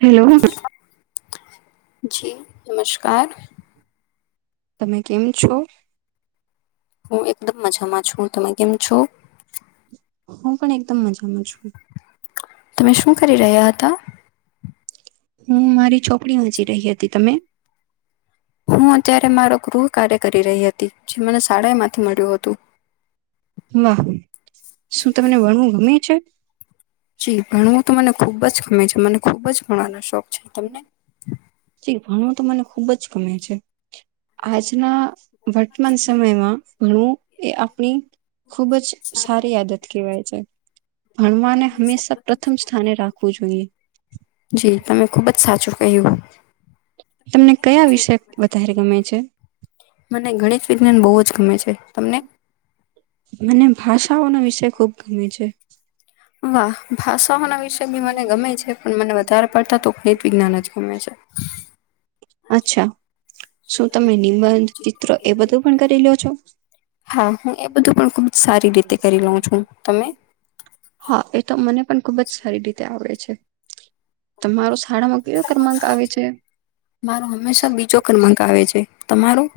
Hello જી નમસ્કાર તમે કેમ છો હું એકદમ મજામાં છું તમે કેમ છ હું પણ એકદમ મજામાં છું તમે શું કરી રહ્યા હતા હું મારી છોપરી વાંચી રહી હતી તમે હું અત્યારે માક રુ કાર્ય કરી રહી હતી જે મને શાળા માંથી મળ્યું હતું વાહો શું તમને વણવું ગમે છે તોને ખુબ જ ગમેી છે મને ખુબ જ ઘણાનો શોખ છે તમને ી ભણું તો મને ખુબ જ ગમે છે આજના વટ માનસમ એમાં ઘણું એ આપણી ખુબ જ સારી આદત કહેવાય જ સ્થાને રાખવું જોઈએ જી તમે ખૂબ જ સાચું કહ્યું તમને કયા વિષય વધારે ગમે છે મને ગણિત વિજ્ઞાન બહુ જ ગમે છે તમને મને ભાષાઓનો વિષય ખુબ ગમે છે વાહ ભાષાઓના વિશે બી મને ગમે છે પણ મને વધારે પડતા તો ગણિત વિજ્ઞાન જ ગમે છે અચ્છા શું તમે નિબંધ ચિત્ર એ બધું પણ કરી લ્યો છો? હા હુંું સારી રીતે કરી લઉં છું તમે હા એ તો મને પણ ખુબ જ સારી રીતે આવડે છે તમારો શાળામાં કયો ક્રમાંક આવે છે? મારો હંમેશા બીજો ક્રમાંક આવે છે તમારું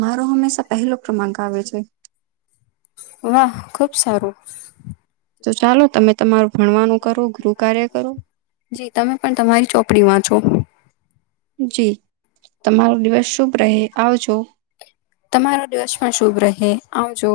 મારો હંમેશા પહેલો ક્રમાંક આવે છે વાહ ખુબ સારું તો ચાલો તમે તમારું ભણવાનું કરો ગૃર કાર્ય કરું જી તમે પણ તમારી ચોપડી વાંચો જી તમારો દિવસ શુભ રહે આવજો તો તમારો દિવસ પણ શુભ રહે આવજો